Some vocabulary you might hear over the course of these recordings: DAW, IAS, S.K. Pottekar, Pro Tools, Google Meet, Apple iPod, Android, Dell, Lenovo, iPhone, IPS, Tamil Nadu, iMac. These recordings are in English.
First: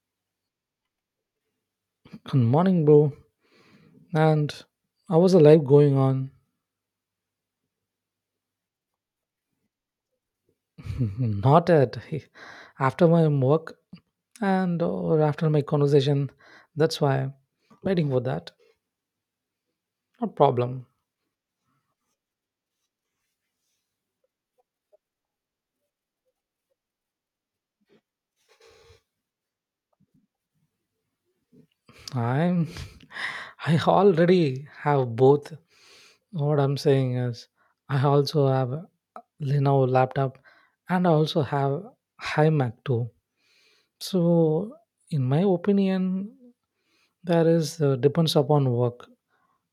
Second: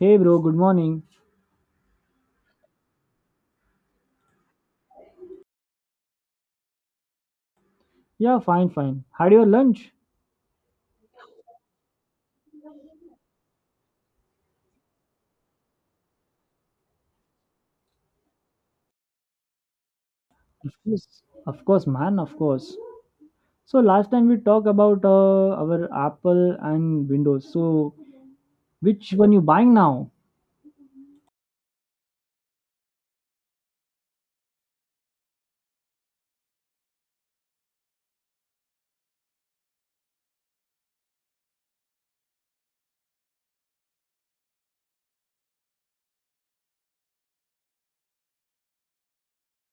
Hey bro, good morning. Good morning, bro. And I was a life going on? Yeah, fine, fine. Had your lunch? Not at after my work and or after my conversation. That's why waiting for that. No problem. Of course, man, of course. So last time we talked about our Apple and Windows. So which one you buying now? I'm I already have both. What I'm saying is I also have Lenovo laptop and I also have iMac too. So in my opinion, there is depends upon work.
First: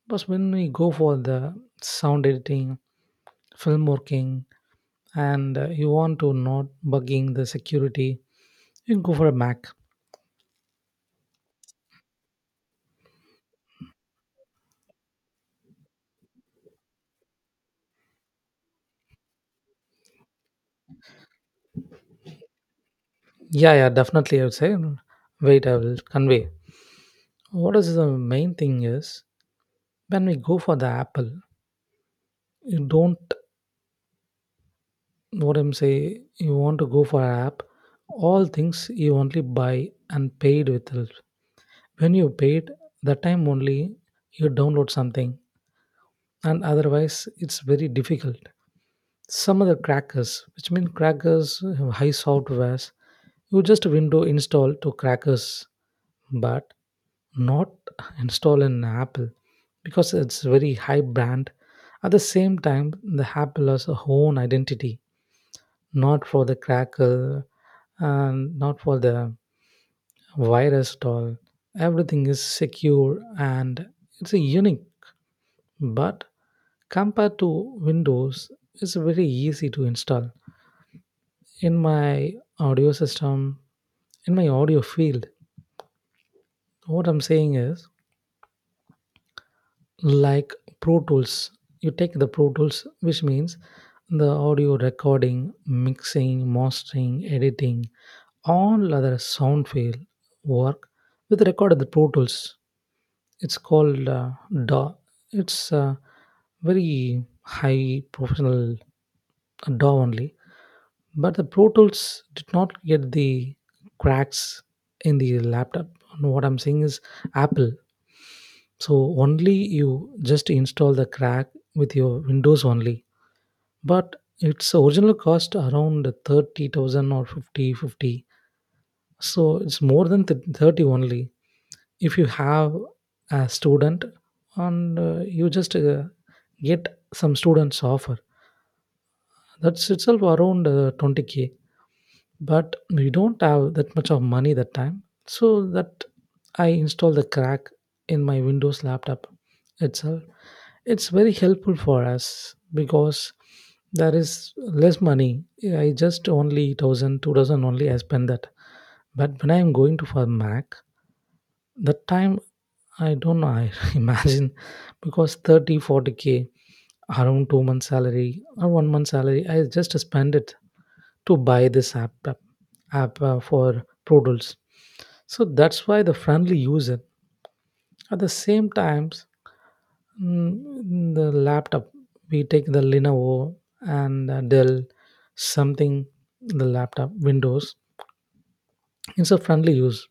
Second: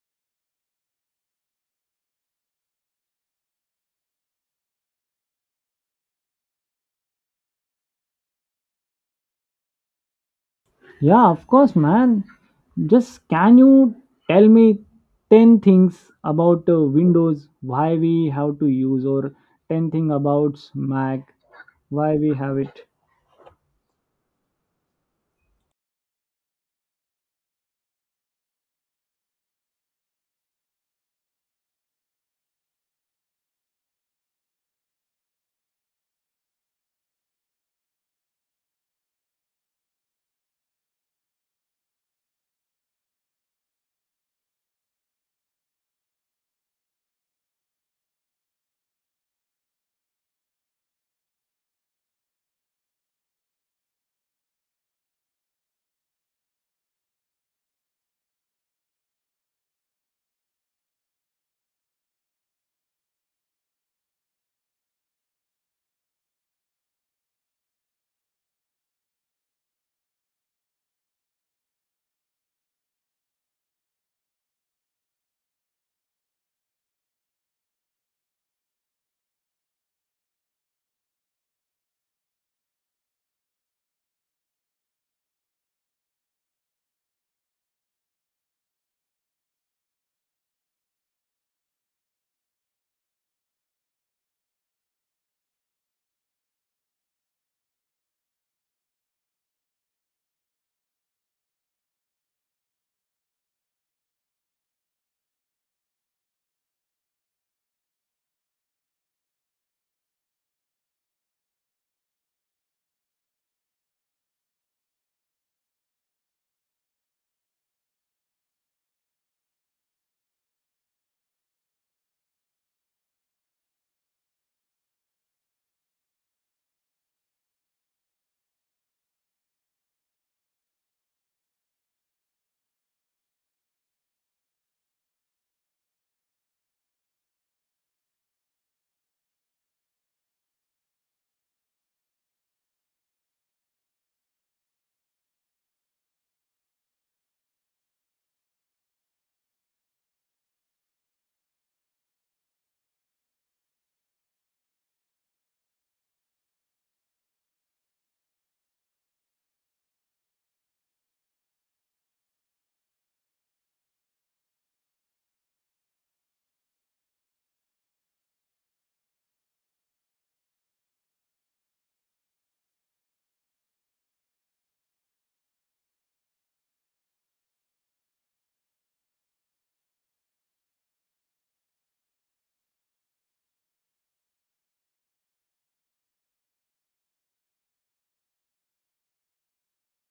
Because when we go for the sound editing, film working, and you want to not bugging the security, you can go for a Mac. Yeah, of course, man. Just can you tell me 10 things about Windows, why we have to use, or 10 thing about Mac, why we have it? Yeah, yeah, definitely. I would say, wait, I will convey. What is the main thing is when we go for the Apple, you don't what I'm say. You want to go for an app. All things you only buy and paid with it. When you paid, that time only you download something, and otherwise it's very difficult some other crackers, which mean crackers have high softwares you just window install to crackers, but not install in Apple because it's very high brand. At the same time, the Apple has a own identity, not for the cracker and not for the virus at all. Everything is secure and it's a unique. But compared to Windows, it's very easy to install in my audio system, in my audio field. What I'm saying is like Pro Tools. You take the Pro Tools, which means the audio recording, mixing, mastering, editing, all other sound field work with the record of the Pro Tools. It's called DAW. It's very high professional DAW only. But the Pro Tools did not get the cracks in the laptop. No, what I'm saying is Apple. So only you just install the crack with your Windows only. But its original cost around 30,000 or 50 50. So it's more than 30 only. If you have a student and you just get some students offer, that's itself around 20K, but we don't have that much of money that time, so that I install the crack in my Windows laptop itself. It's very helpful for us because there is less money. I just only 1,000 2,000 only I spend that. But when I'm going to for Mac, that time, I don't know, I imagine, because 30 40 k, around 2 months salary or 1 month salary I just spend it to buy this app for produce. So that's why the friendly user. At the same times, in the laptop, we take the Lenovo and Dell, something the laptop Windows. It's a friendly use.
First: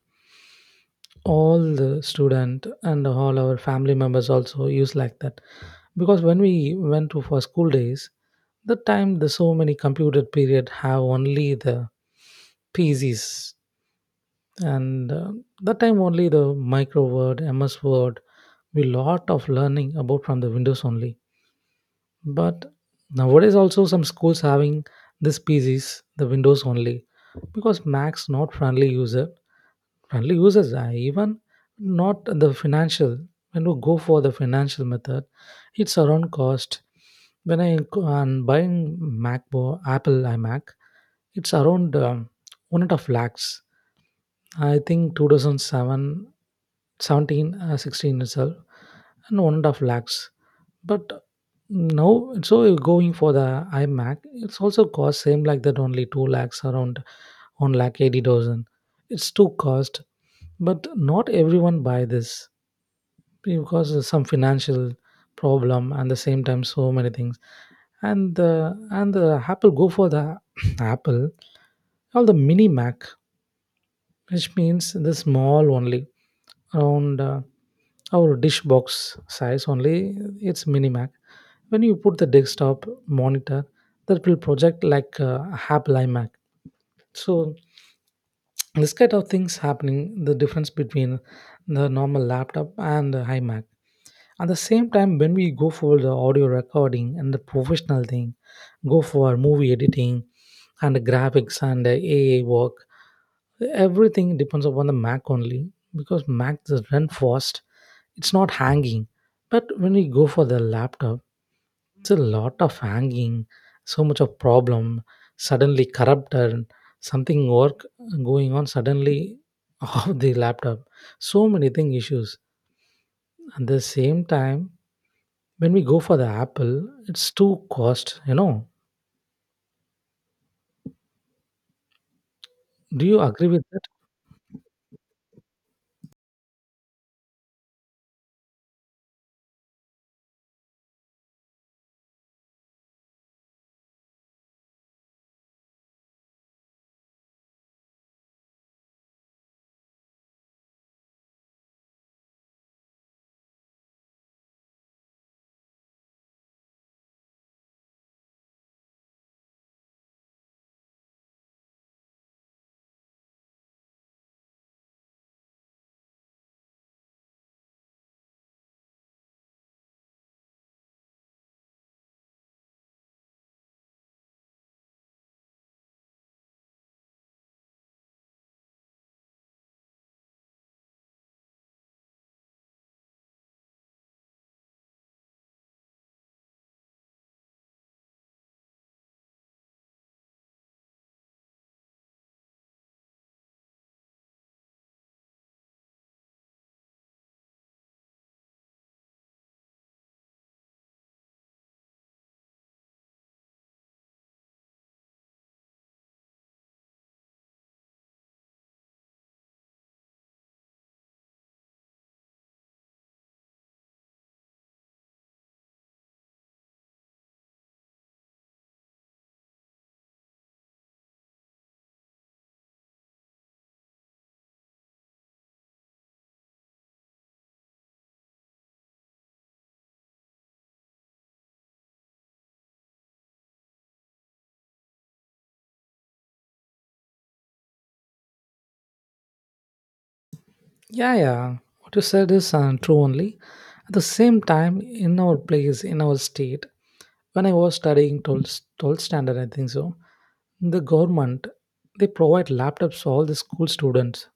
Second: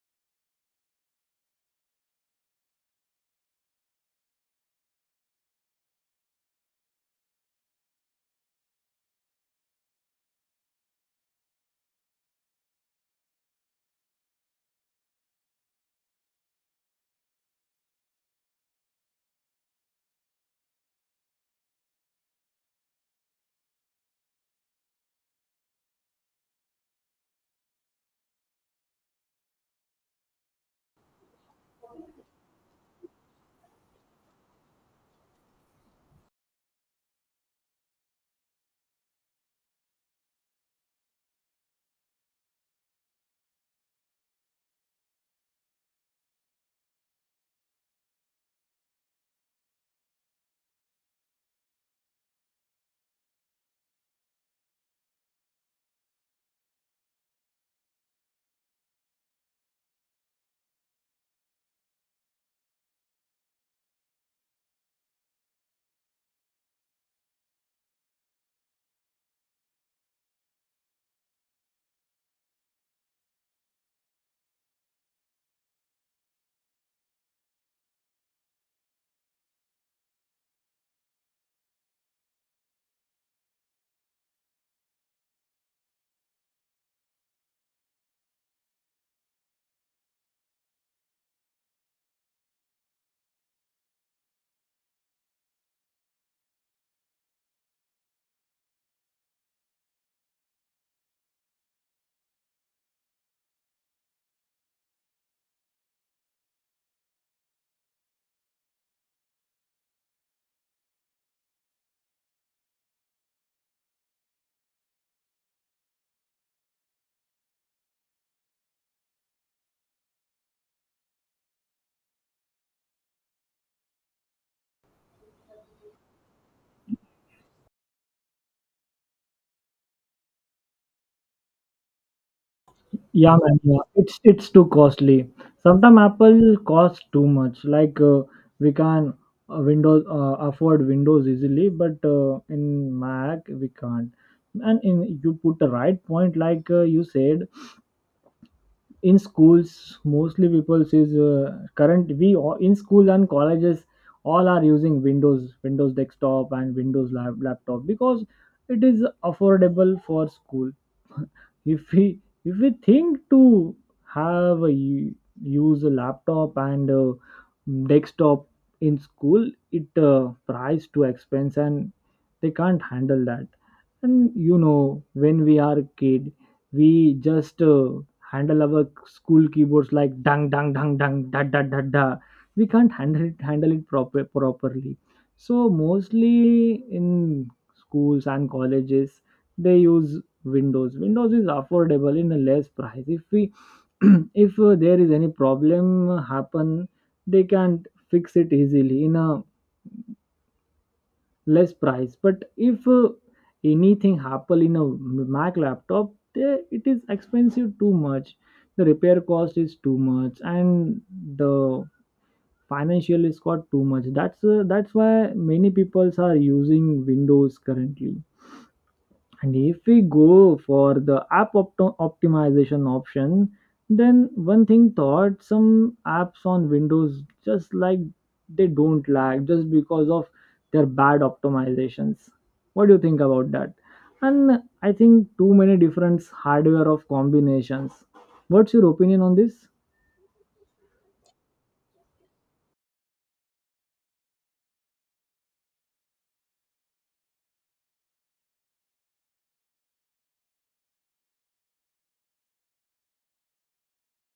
All the student and all our family members also use like that, because when we went to for school days, the time the so many computer period have only the PCs, and that time only the micro word MS Word. We lot of learning about from the Windows only. But nowadays also some schools having this PCs the Windows only, because Mac's not friendly user. Friendly users are even not the financial. When we go for the financial method, it's around cost. When I go and buying Apple iMac, it's around 1.5 lakhs. I think 2007, 16 itself, and 1.5 lakhs. But now, so you're going for the iMac, it's also cost same like that only 2 lakhs, around 1 lakh 80 thousand. It's too cost, but not everyone buy this because of some financial problem, and the same time so many things. And the Apple go for the Apple, all the mini Mac, which means the small only, around our dish box size only, it's minimac. When you put the desktop monitor, that will project like Apple iMac. So this kind of things happening the difference between the normal laptop and the iMac. At the same time, when we go for the audio recording and the professional thing, go for movie editing and graphics and AI work, everything depends upon the Mac only, because Mac just run fast. It's not hanging. But when we go for the laptop, it's a lot of hanging, so much of problem, suddenly corrupted, something work going on suddenly of the laptop. So many thing issues. At the same time, when we go for the Apple, it's too cost. Do you Yeah, agree man. with Yeah. that? It's too costly. Sometimes Apple costs too much. Like we can Windows afford Windows easily, but in Mac we can't. And in you put the right point, like you said, in schools mostly people says current we all, in school and colleges all are using Windows desktop and Windows laptop, because it is affordable for school. If we if we think to have use a laptop and a desktop in school, it price too expense, and they can't handle that. And you know when we are kid, we just handle our school keyboards like dang dang dang dang da da da da. We can't handle it properly. So mostly in schools and colleges they use Windows. Windows is affordable in a less price. If we if there is any problem happen, they can fix it easily in a less price. But if anything happen in a Mac laptop, it is expensive too much. The repair cost is too much, and the financial is got too much. That's why many peoples are using Windows currently. And if we go for the app optimization option, then one thing thought some apps on Windows just like they don't lag just because of their bad optimizations. What do you think about that? And I think too many different hardware of combinations. What's your opinion on this? Yeah, yeah. What you said is true only. At the same time, in our place, in our state, when I was studying 12th standard, I think so, the government, they provide laptops to all the school students.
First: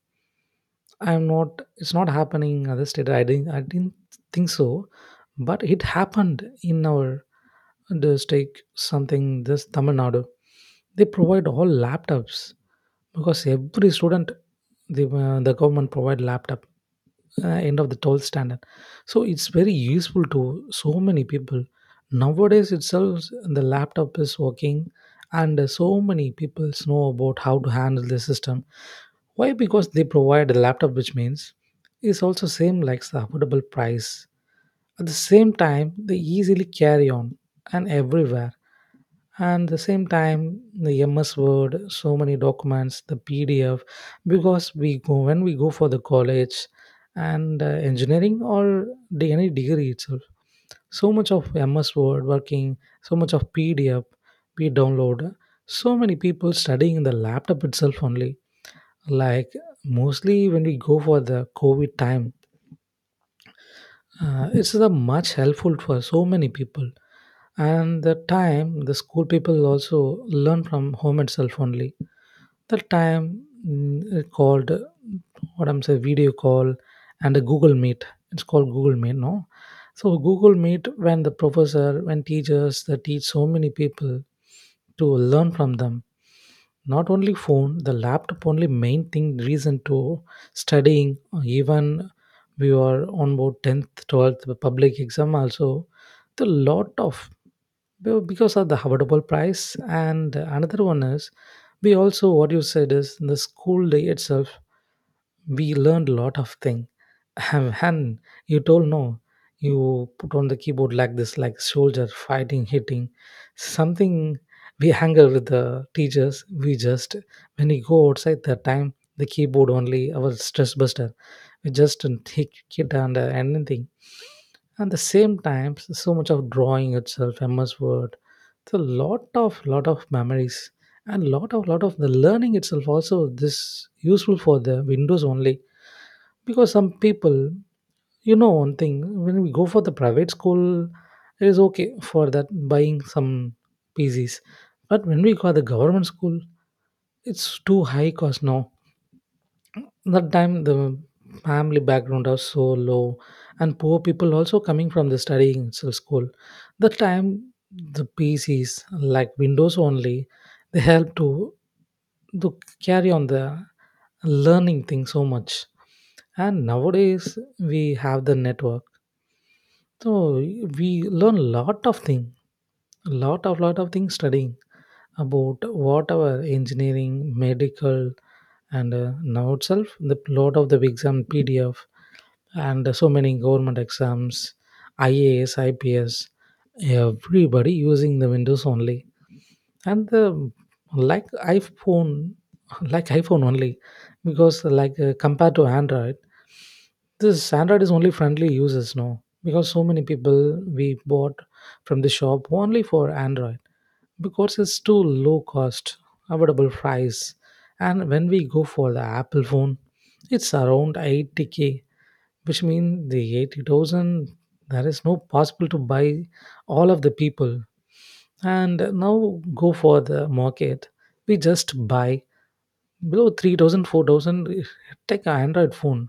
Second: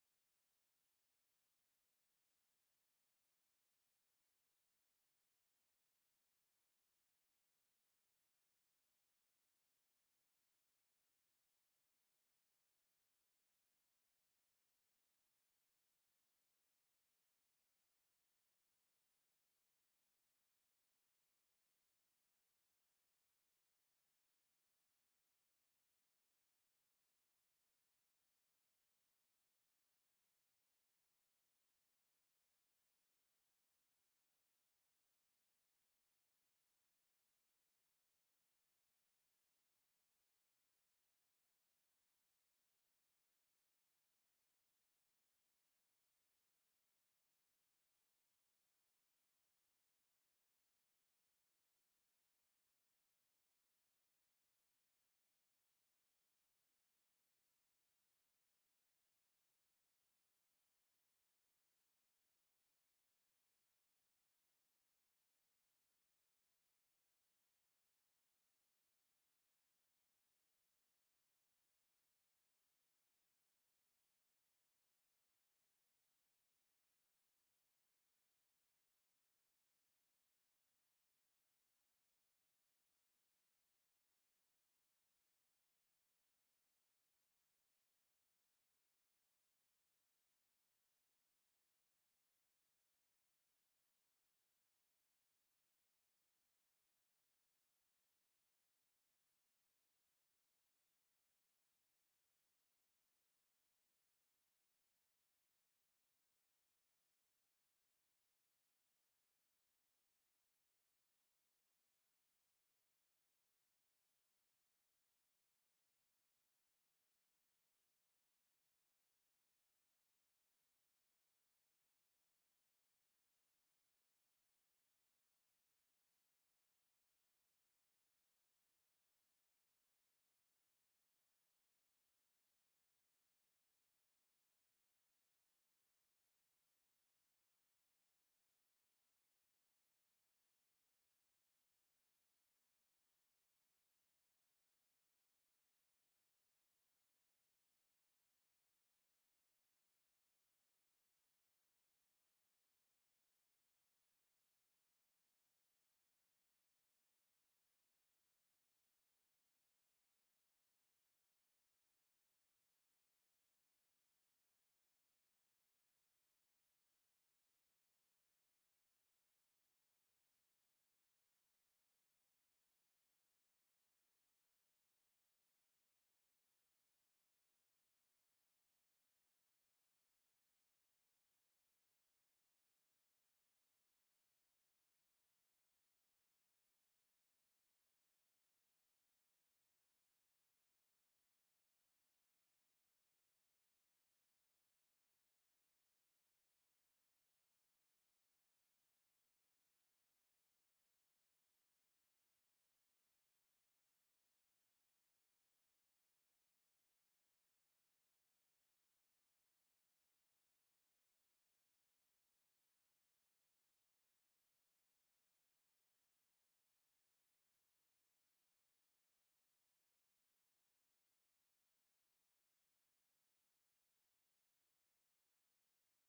I'm not, it's not happening in other state. I didn't think so. But it happened in our district, something, this Tamil Nadu. They provide all laptops, because every student, the government provide laptop end of the 12th standard. So it's very useful to so many people. Nowadays itself the laptop is working, and so many people know about how to handle the system. Why? Because they provide a laptop, which means it's also same like the affordable price. At the same time, they easily carry on and everywhere. And the same time, the MS Word, so many documents, the PDF, because we go, when we go for the college and engineering or the, any degree itself, so much of MS Word working, so much of PDF we download. So many people studying in the laptop itself only. Like mostly when we go for the COVID time, it's the much helpful for so many people. And the time, the school people also learn from home itself only. The time, mm, called what I'm saying, video call and a Google Meet. It's called Google Meet, no? So Google Meet, when the professor, when teachers, they teach so many people to learn from them. Not only phone, the laptop only main thing reason to studying. Even we are on board 10th 12th public exam also. The lot of, because of the affordable price. And another one is, we also what you said is, in the school day itself, we learned a lot of thing and you told no? You put on the keyboard like this, like soldier fighting, hitting something. We anger with the teachers, we just, when we go outside, that time, the keyboard only our stress buster. We just take it and anything. At the same time, so much of drawing itself, MS Word, it's a lot of memories, and lot of the learning itself also this useful for the Windows only. Because some people, one thing, when we go for the private school, it is okay for that buying some PCs. But when we go to the government school, it's too high cost now. That time, the family background was so low and poor people also coming from the studying school. That time, the PCs like Windows only, they help to carry on the learning thing so much. And nowadays we have the network, so we learn lot of thing, lot of things studying about whatever engineering, medical, and now itself the load of the exam PDF, and so many government exams, IAS, IPS, everybody using the Windows only. And the like iPhone, like iPhone only, because like compared to Android, this Android is only friendly users now, because so many people we bought from the shop only for Android, because it's too low cost, affordable price. And when we go for the Apple phone, it's around 80K, which means the 80,000. There is no possible to buy all of the people. And now go for the market, we just buy below 3,000 4,000, take an Android phone.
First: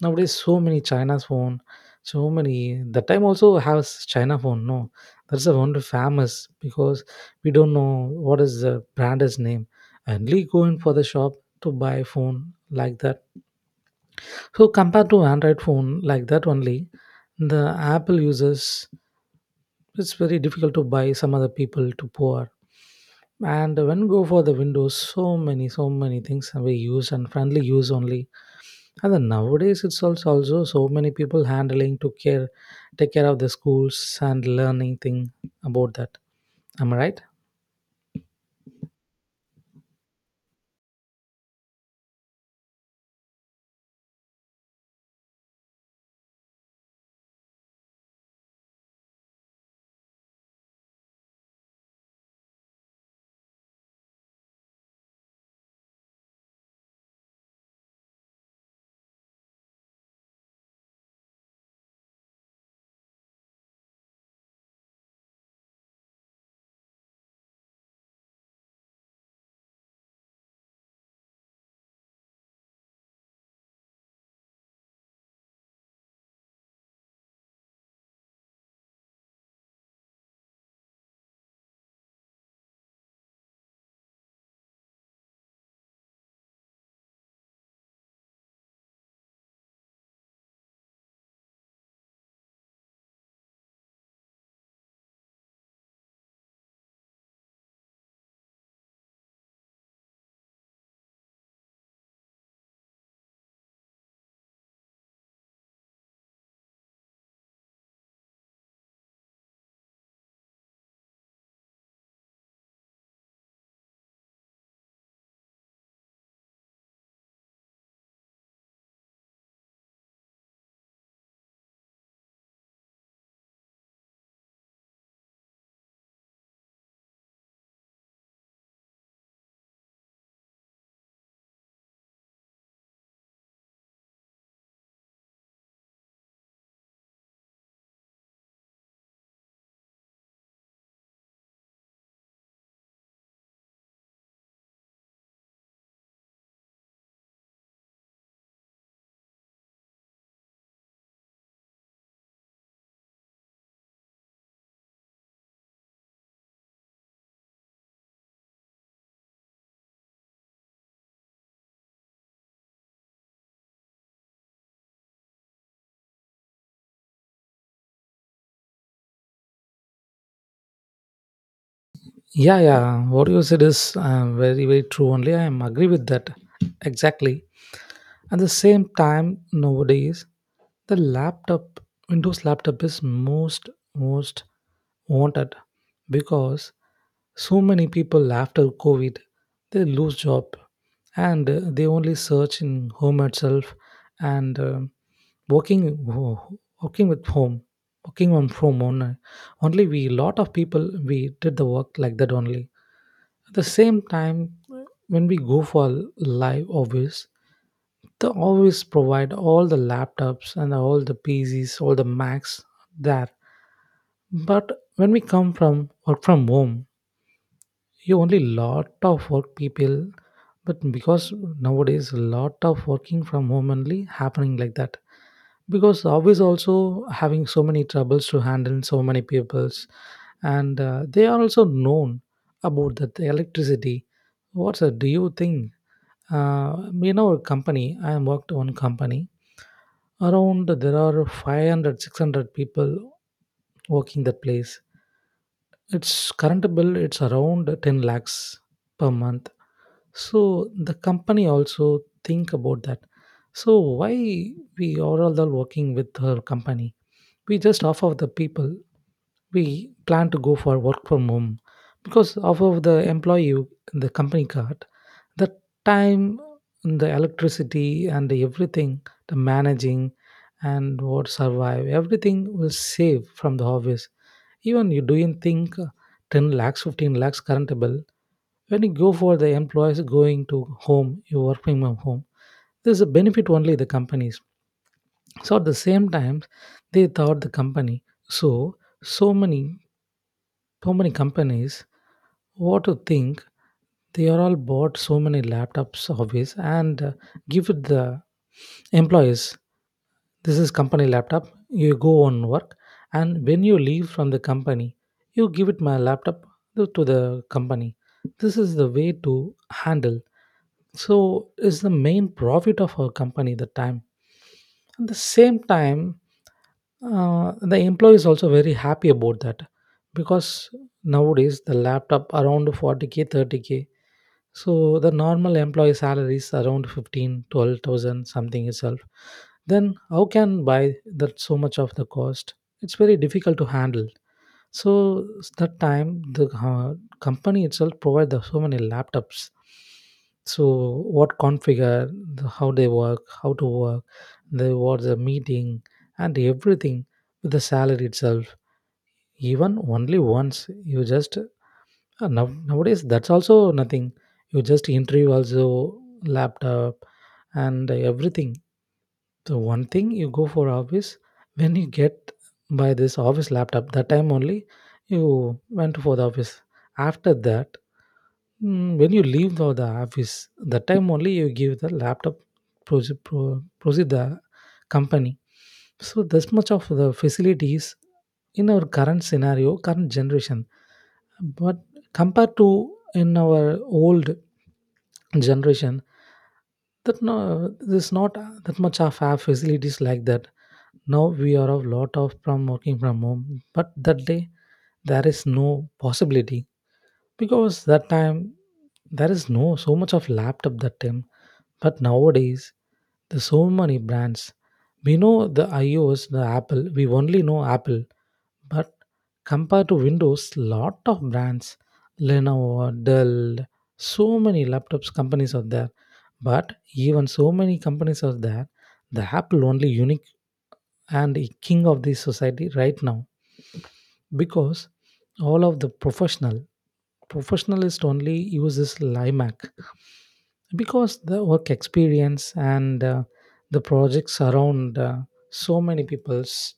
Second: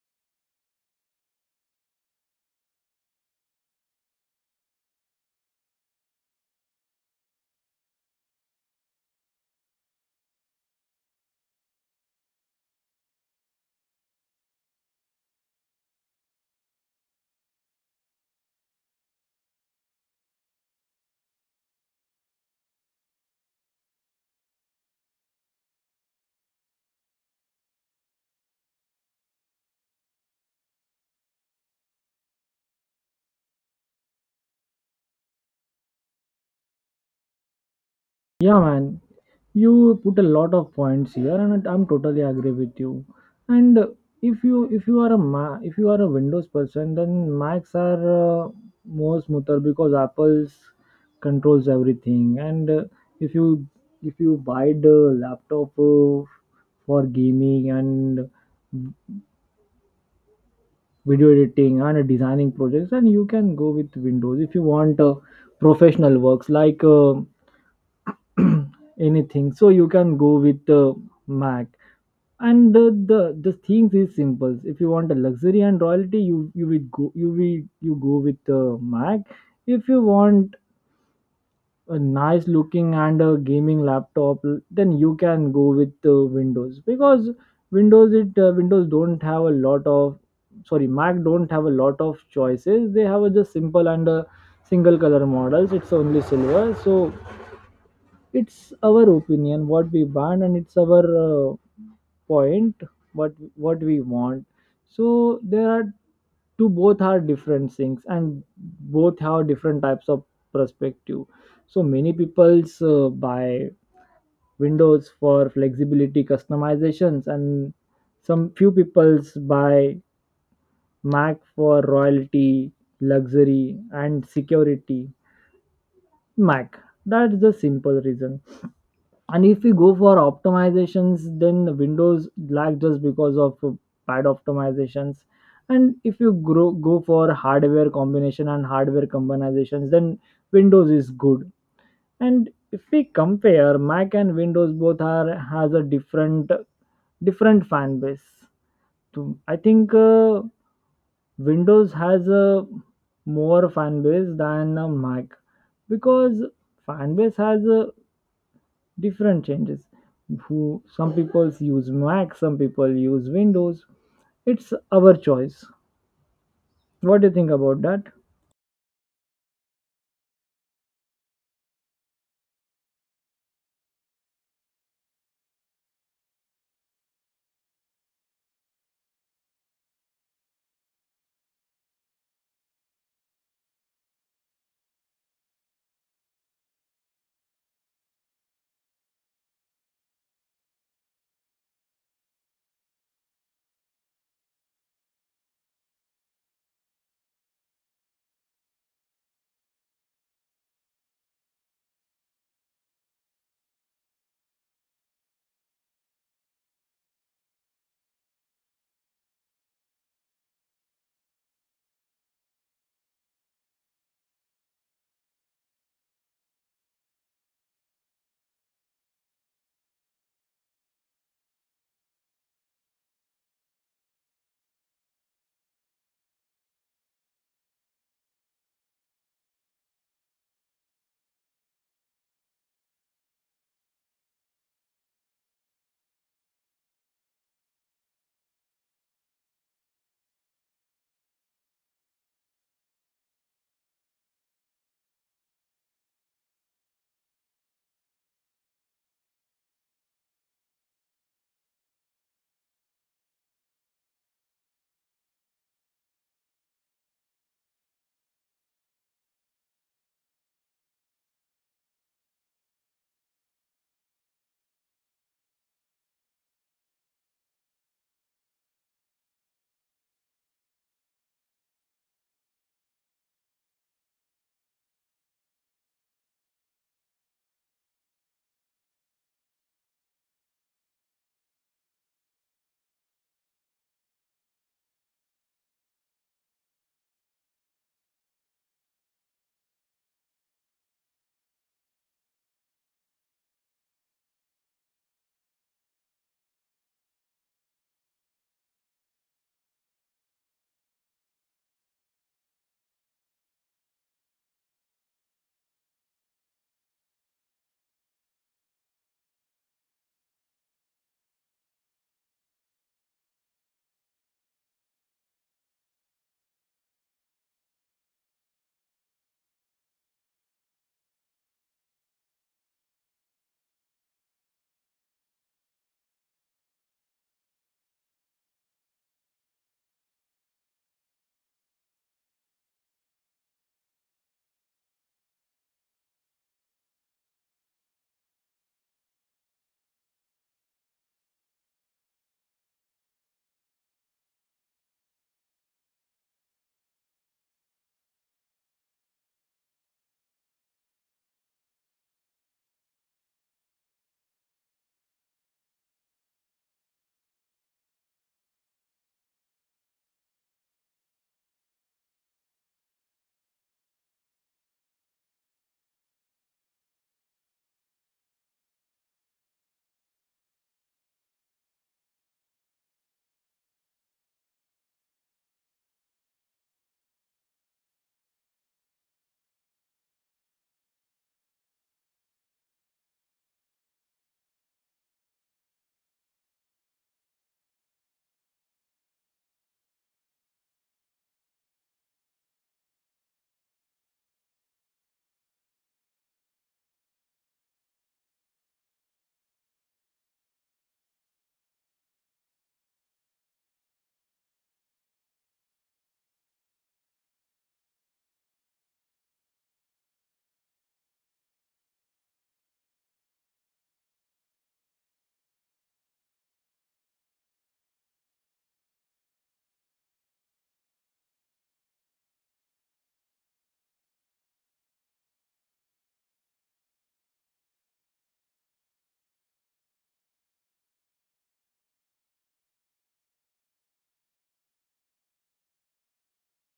Nowadays so many china's phone. So many the time also has china phone no. That's a one famous, because we don't know what is the brand's name and we go in for the shop to buy phone like that. So compared to Android phone like that only, the Apple users, it's very difficult to buy some other people to poor. And when go for the Windows, so many, so many things are we use and friendly use only. And then nowadays it's also so many people handling to care, take care of the schools and learning thing about that. Am I right? Yeah, man, you put a lot of points here, and I'm totally agree with you. And if you are a Windows person, then Macs are more smoother because Apple's controls everything. And if you if you buy the laptop for gaming and video editing and designing projects, then you can go with Windows. If you want professional works like anything, so you can go with the Mac. And the the things is simple. If you want a luxury and royalty, you will go you will you go with the Mac. If you want a nice looking and a gaming laptop, then you can go with the Windows. Because Windows don't have a lot of, sorry, Mac don't have a lot of choices. They have a just simple and a single color models. It's only silver. So it's our opinion what we want, and it's our point what we want. So there are two. Both are different things, and both have different types of perspective. So many people's buy Windows for flexibility customizations, and some few people's buy Mac for royalty, luxury, and security, Mac. That's the simple reason. And if we go for optimizations, then Windows lag just because of bad optimizations. And if you go for hardware combination and hardware combinations, then Windows is good. And if we compare Mac and Windows, both are has a different fan base. I think Windows has a more fan base than a Mac. Because fan base has a different changes. Who? Some people use Mac, some people use Windows. It's our choice. What do you think about that? Yeah, yeah. What you said is very, very true. Only I am agree with that exactly. At the same time, nowadays, the laptop, Windows laptop is most wanted, because so many people after COVID, they lose job and they only search in home itself, and working with home, working on from on. Only we, lot of people, we did the work like that only. At the same time, when we go for live office, they always provide all the laptops and all the PCs, all the Macs there. But when we come from work from home, you only lot of work people. But because nowadays a lot of working from home only happening like that. Because always also having so many troubles to handle so many peoples, and they are also known about that the electricity. What's a, do you think? A company. I am worked on company, around there are 500 600 people working that place. It's current bill, it's around 10 lakhs per month. So the company also think about that. So why we are all working with her company, we just offer the people, we plan to go for work from home because of the employee, the company card, the time, the electricity and everything, the managing and what survive, everything will save from the office. Even you doing think, 10 lakhs, 15 lakhs current bill, when you go for the employees going to home, you working from home, there's a benefit only the companies. So at the same time, they thought the company. So so many so many companies, what to think, they are all bought so many laptops hobbies, and give it the employees. This is company laptop, you go on work, and when you leave from the company, you give it my laptop to the company. This is the way to handle. So is the main profit of our company, the time. At the same time, the employee is also very happy about that because nowadays the laptop around 40k 30k. So the normal employee salary is around 15 12,000 something itself. Then how can buy that so much of the cost? It's very difficult to handle. So that time the company itself provide the so many laptops. So what configure, how they work, how to work, the what's the meeting and everything with the salary itself. Even only once you just nowadays that's also nothing. You just interview also laptop and everything. The one thing you go for office, when you get by this office laptop that time only, you went for the office. After that, when you leave the office that time only, you give the laptop, proceed the company. So this much of the facilities in our current scenario, current generation, but compared to in our old generation, that no, there's not that much of our facilities like that. Now we are a lot of from working from home, but that day there is no possibility because that time there is no so much of laptop that time. But nowadays there's so many brands. We know the ios, the apple, we only know apple. But compared to windows, lot of brands, lenovo, dell, so many laptops companies are there. But even so many companies are there, the Apple only unique and a king of the society right now because all of the professional, professionalist only uses Limac because the work experience and the projects around, so many people's,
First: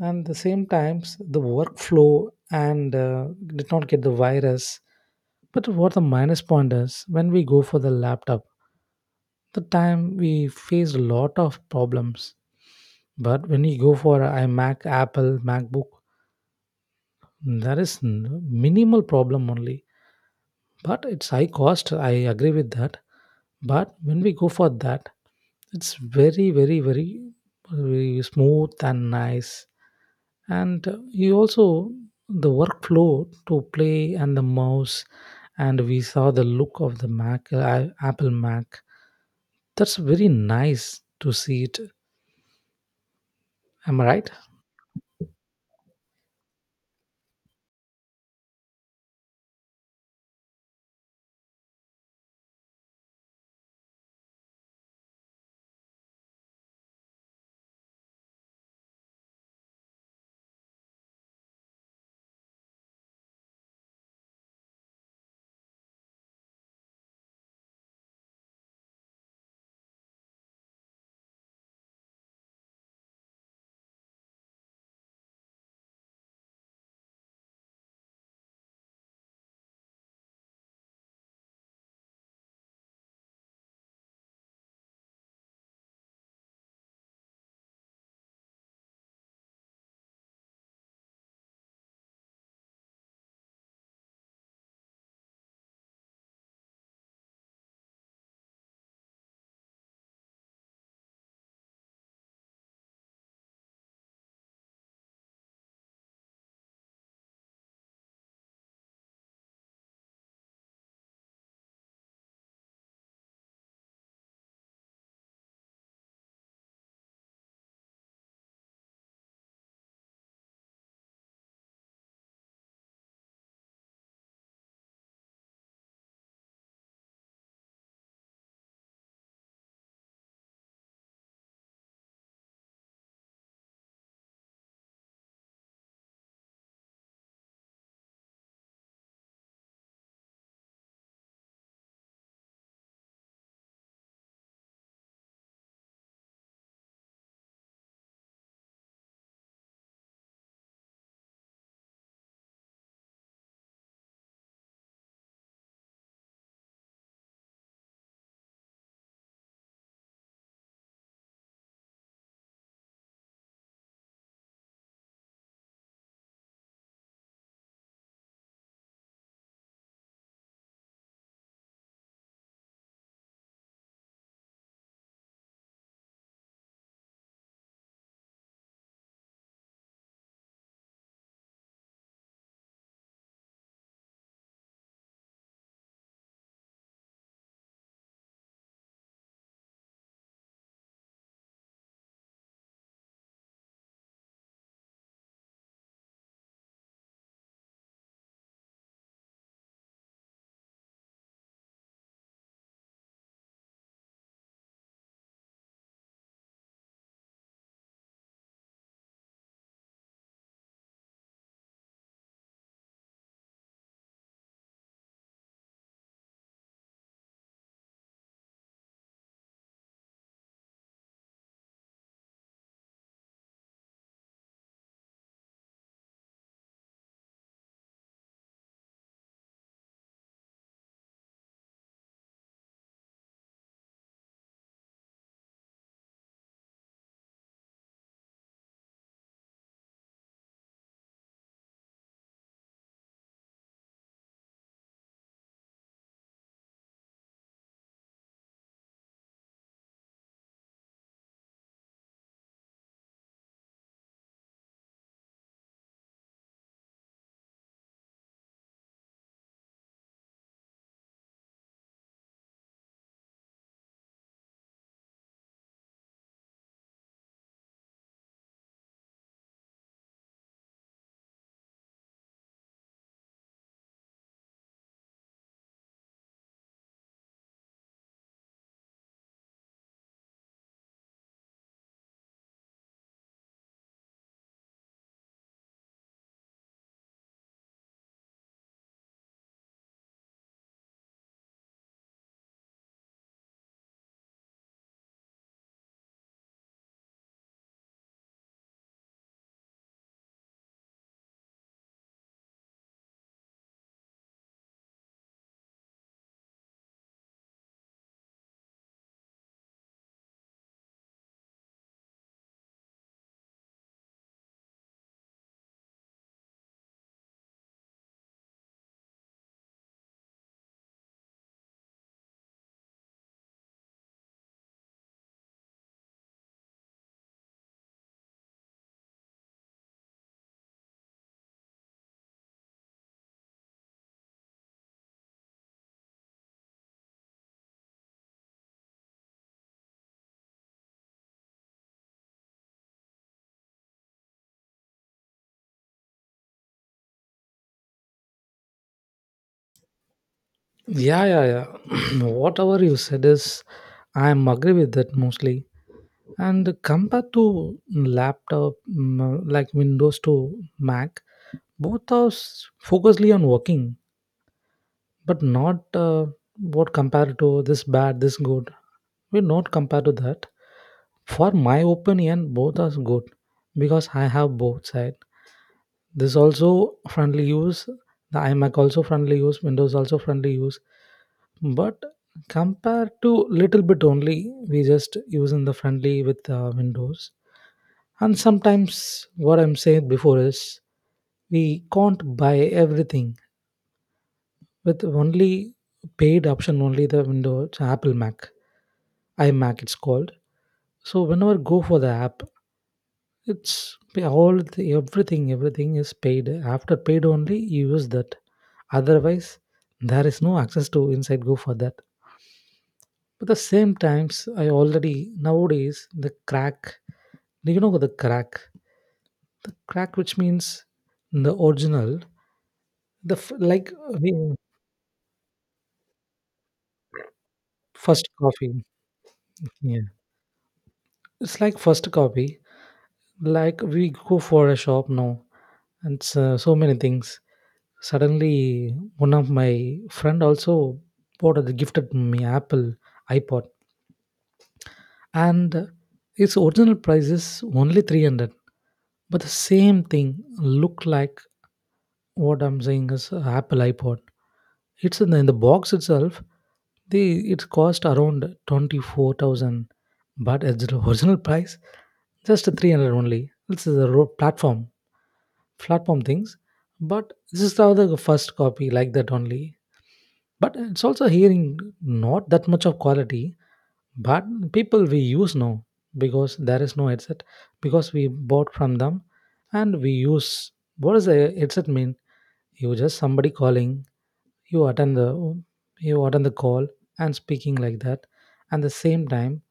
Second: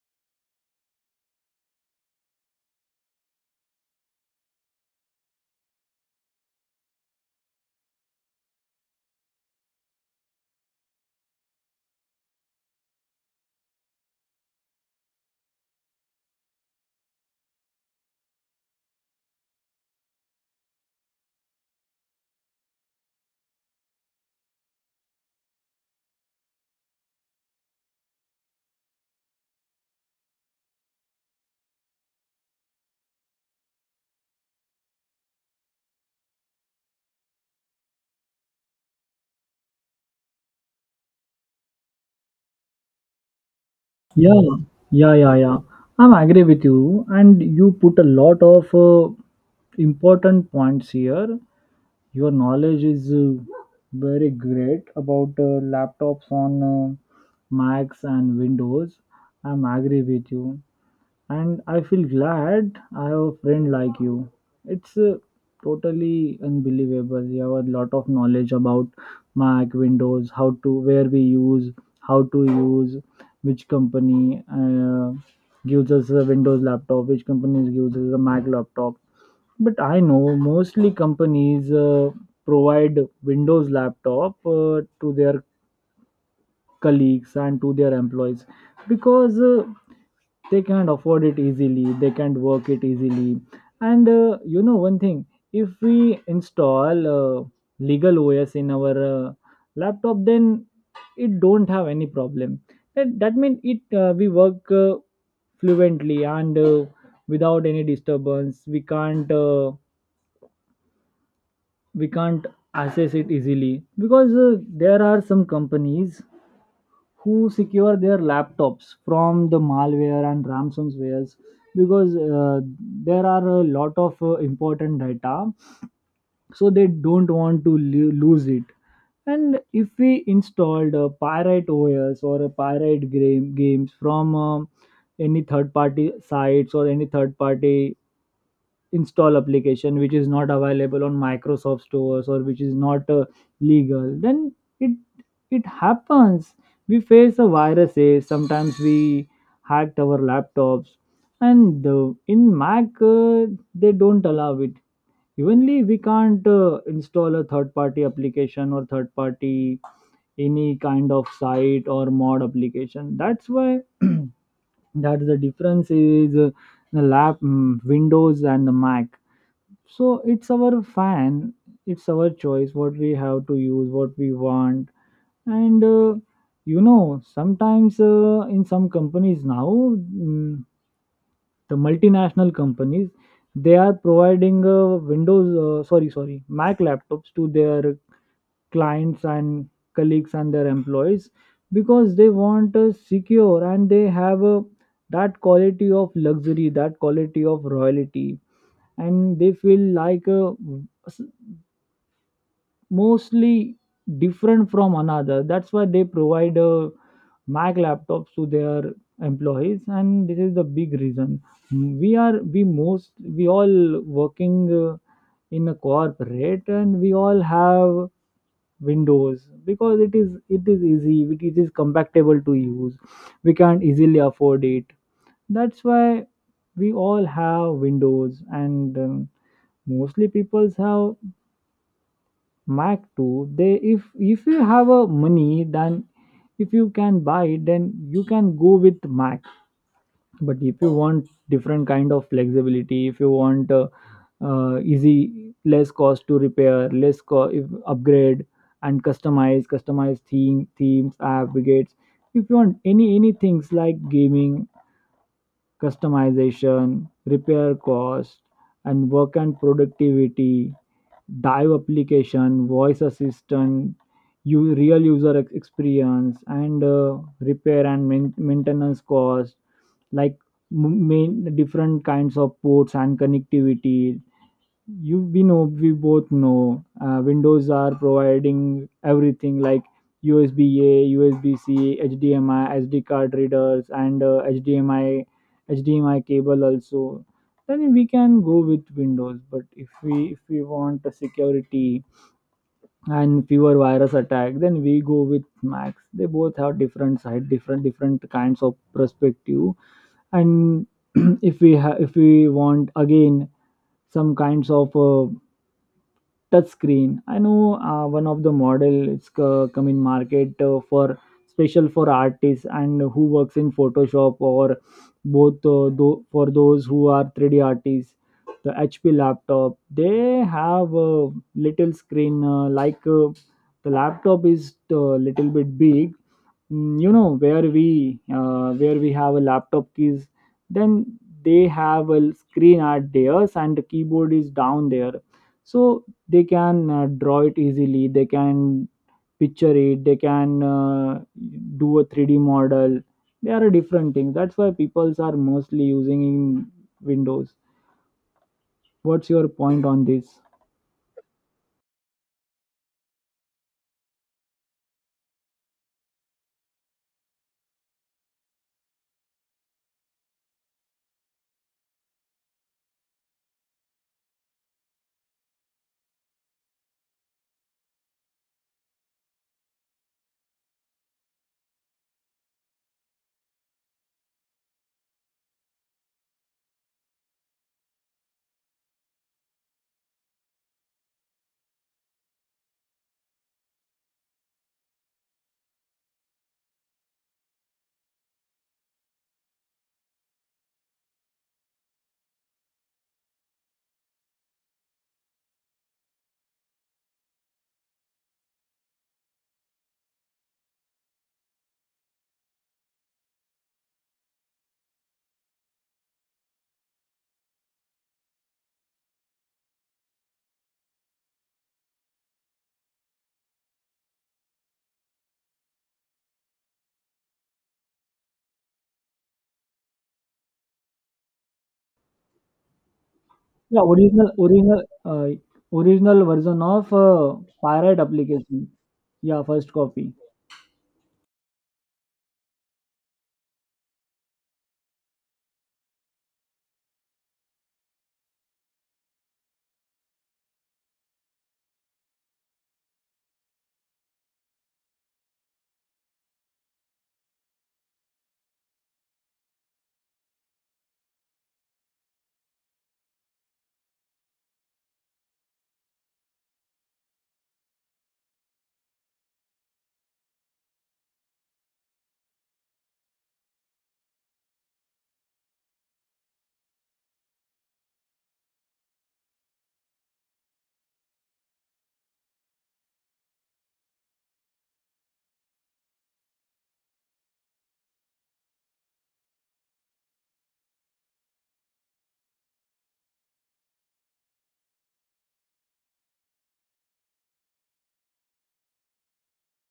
and the same times the workflow and did not get the virus. But what the minus point is, when we go for the laptop the time, we face a lot of problems. But when you go for a imac, apple macbook, there is minimal problem only. But it's high cost, I agree with that. But when we go for that, it's very very very, very smooth and nice. And you also the workflow, to play and the mouse, and we saw the look of the mac, apple mac, that's very nice to see it. Am I right? Yeah, yeah, yeah, yeah, I'm agree with you. And you put a lot of important points here. Your knowledge is very great about laptops on Macs and Windows. I'm agree with you. And I feel glad I have a friend like you. It's totally unbelievable. You have a lot of knowledge about Mac, Windows, how to where we use, how to use, which company gives us a Windows laptop, which company gives us a Mac laptop. But I know mostly companies provide Windows laptop to their colleagues and to their employees, because they can't afford it easily, they can't work it easily. And you know one thing, if we install legal OS in our laptop, then it don't have any problem. That means it we work fluently, and without any disturbance we can't access it easily. Because there are some companies who secure their laptops from the malware and ransomwares, because there are a lot of important data. So they don't want to lose it. And if we installed a pirate OS or a pirate games from any third party sites or any third party install application which is not available on Microsoft stores, or which is not legal, then it it happens. We face a viruses, sometimes we hacked our laptops. And in Mac they don't allow it. Evenly we can't install a third party application or third party any kind of site or mod application. That's why that's the difference is the Windows and the Mac. So it's our choice what we have to use, what we want. And sometimes in some companies now, the multinational companies, they are providing Windows, sorry, sorry, Mac laptops to their clients and colleagues and their employees, because they want a secure, and they have that quality of luxury, that quality of royalty. And they feel like s- mostly different from another. That's why they provide Mac laptops to their employees, and this is the big reason. We are we most we all working uh, in a corporate, and we all have Windows because it is easy, it is compatible to use. We can't easily afford it. That's why we all have Windows. And mostly people have Mac too. They if you have a money, then if you can buy, then you can go with Mac. But if you want different kind of flexibility, if you want easy, less cost to repair, if upgrade and customize themes, app widgets. If you want any things like gaming customization, repair cost, and work and productivity, dive application, voice assistant, real user experience, and repair and maintenance cost, like main different kinds of ports and connectivity, you we know we both know Windows are providing everything like USB, a USB C, HDMI, SD card readers, and HDMI cable also. Then we can go with Windows. But if we want a security and fewer virus attack, then we go with Macs. They both have different side, different kinds of perspective. And if we want again some kinds of touch screen. I know one of the model it's come in market for special for artists and who works in Photoshop, or both for those who are 3D artists. The HP laptop, they have a little screen like the laptop is a little bit big. Mm, you know where we have a laptop keys, then they have a screen at theirs, and the keyboard is down there. So they can draw it easily, they can picture it, they can do a 3D model. They are a different thing. That's why peoples are mostly using in Windows. What's your point on this? Yeah, yeah, yeah. Whatever you said is, I am agree with that mostly. And compared to laptop, mm, like Windows to Mac, both are focusly on working, but not what compared to this bad, this good. We not compare to that. For my opinion, both are good because I have both side. This also friendly use, the imac also friendly use, windows also friendly use. But compared to little bit only, we just using the friendly with windows. And sometimes what I'm saying before is, we can't buy everything with only paid option only, the windows, apple mac, imac it's called. So whenever go for the app, it's all the, everything, everything is paid. After paid only, you use that. Otherwise, there is no access to inside. Go for that. But the same times, I already nowadays the crack. Do you know the crack? The crack, which means the original, the Yeah, like original we, original uh, original version of pirate first application. copy. Yeah, first Yeah, copy. it's like first copy. Like we go for a shop now, and so, so many things. Suddenly, one of my friend also bought the gifted me Apple iPod, and its original price is only 300. But the same thing look like what I'm saying is a Apple iPod. It's in in the box itself. The it cost around 24,000, but at the original price, just 300 only. This is a platform, platform things, but this is the other first copy like that only. But it's also hearing not that much of quality. But people we use now because there is no headset, because we bought from them and we use. What does a headset mean? You just somebody calling, you attend the, you attend the call and speaking like that. And the same time,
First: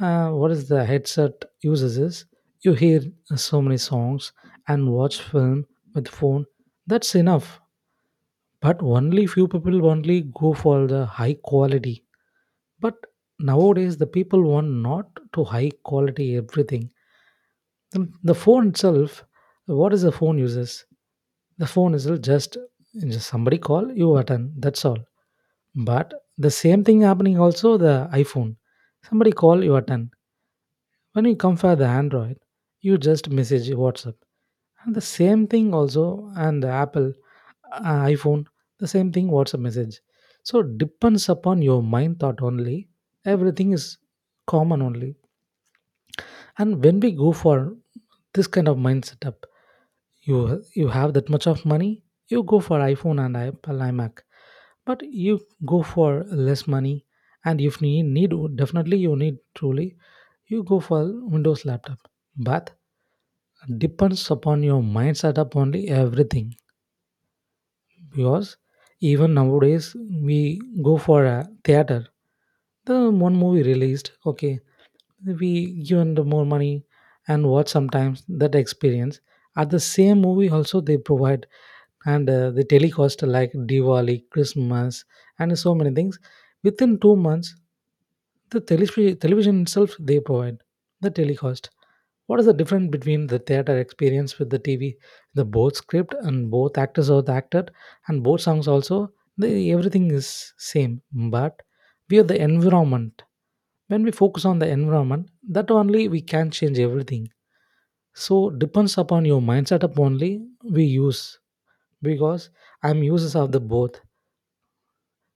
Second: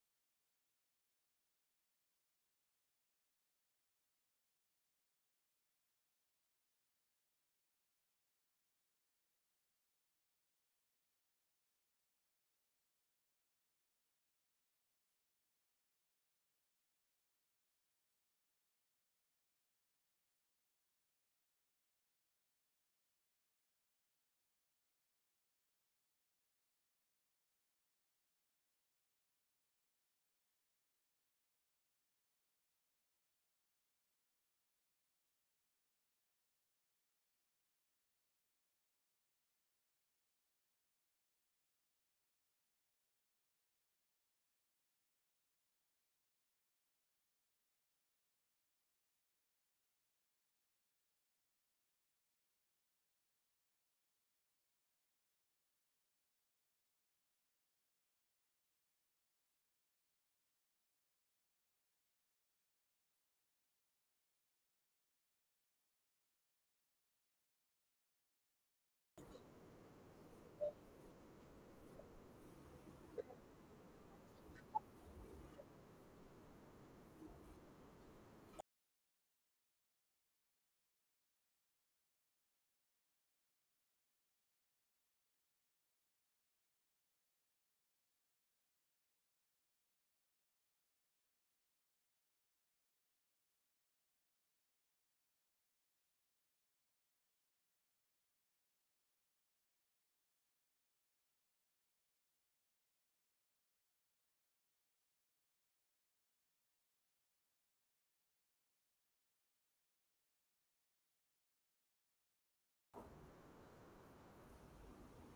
what is the headset uses is, you hear so many songs and watch film with phone, that's enough. But only few people only go for the high quality. But nowadays, the people want not to high quality everything. The phone itself, what is the phone uses? The phone is just somebody call you attend. That's all. But the same thing happening also the iPhone. Somebody call you attend. When you compare the Android, you just message WhatsApp. And the same thing also, and the Apple, iPhone, the same thing, WhatsApp message. So depends upon your mind thought only. Everything is common only. And when we go for this kind of mind setup, you have that much of money, you go for iPhone and Apple iMac. But you go for less money, and if you need, definitely you need truly, you go for Windows laptop. But depends upon your mind setup only everything. Because even nowadays, we go for a theater, the one movie released, okay, we given the more money and watch sometimes that experience. At the same movie also they provide, and they telecast like diwali, christmas and so many things. Within 2 months, the television itself they provide the telecast. What is the difference between the theater experience with the TV? The both script and both actors are the actor, and both songs also. The, everything is same, but we are the environment. When we focus on the environment, that only we can change everything. So depends upon your mindset up only we use, because I'm users of the both.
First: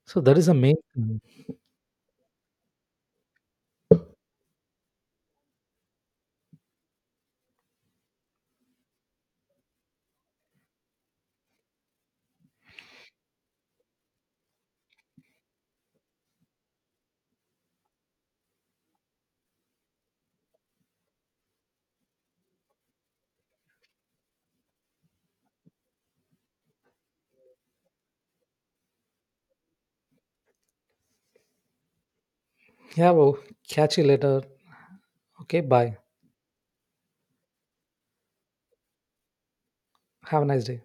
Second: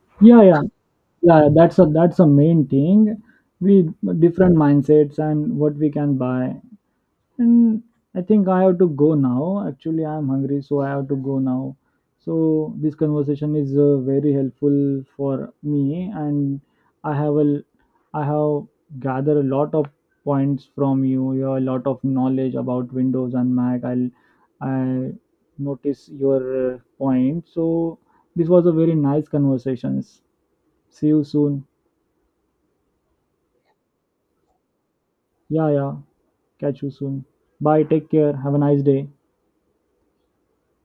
So that Yeah, is the yeah. main thing. Yeah, that's a main thing. We different mindsets and what we can buy. And I think I have to go now. Actually, I'm hungry, so I have to go now. So this conversation is very helpful for me, and I have a I have gathered a lot of points from you. You have a lot of knowledge about Windows and Mac. I notice your point. So this was a very nice conversations. See you soon. Yeah, well, catch you later. Okay, Yeah, bye. yeah. Catch you soon. Bye. Take care. Have a nice day. Have a nice day.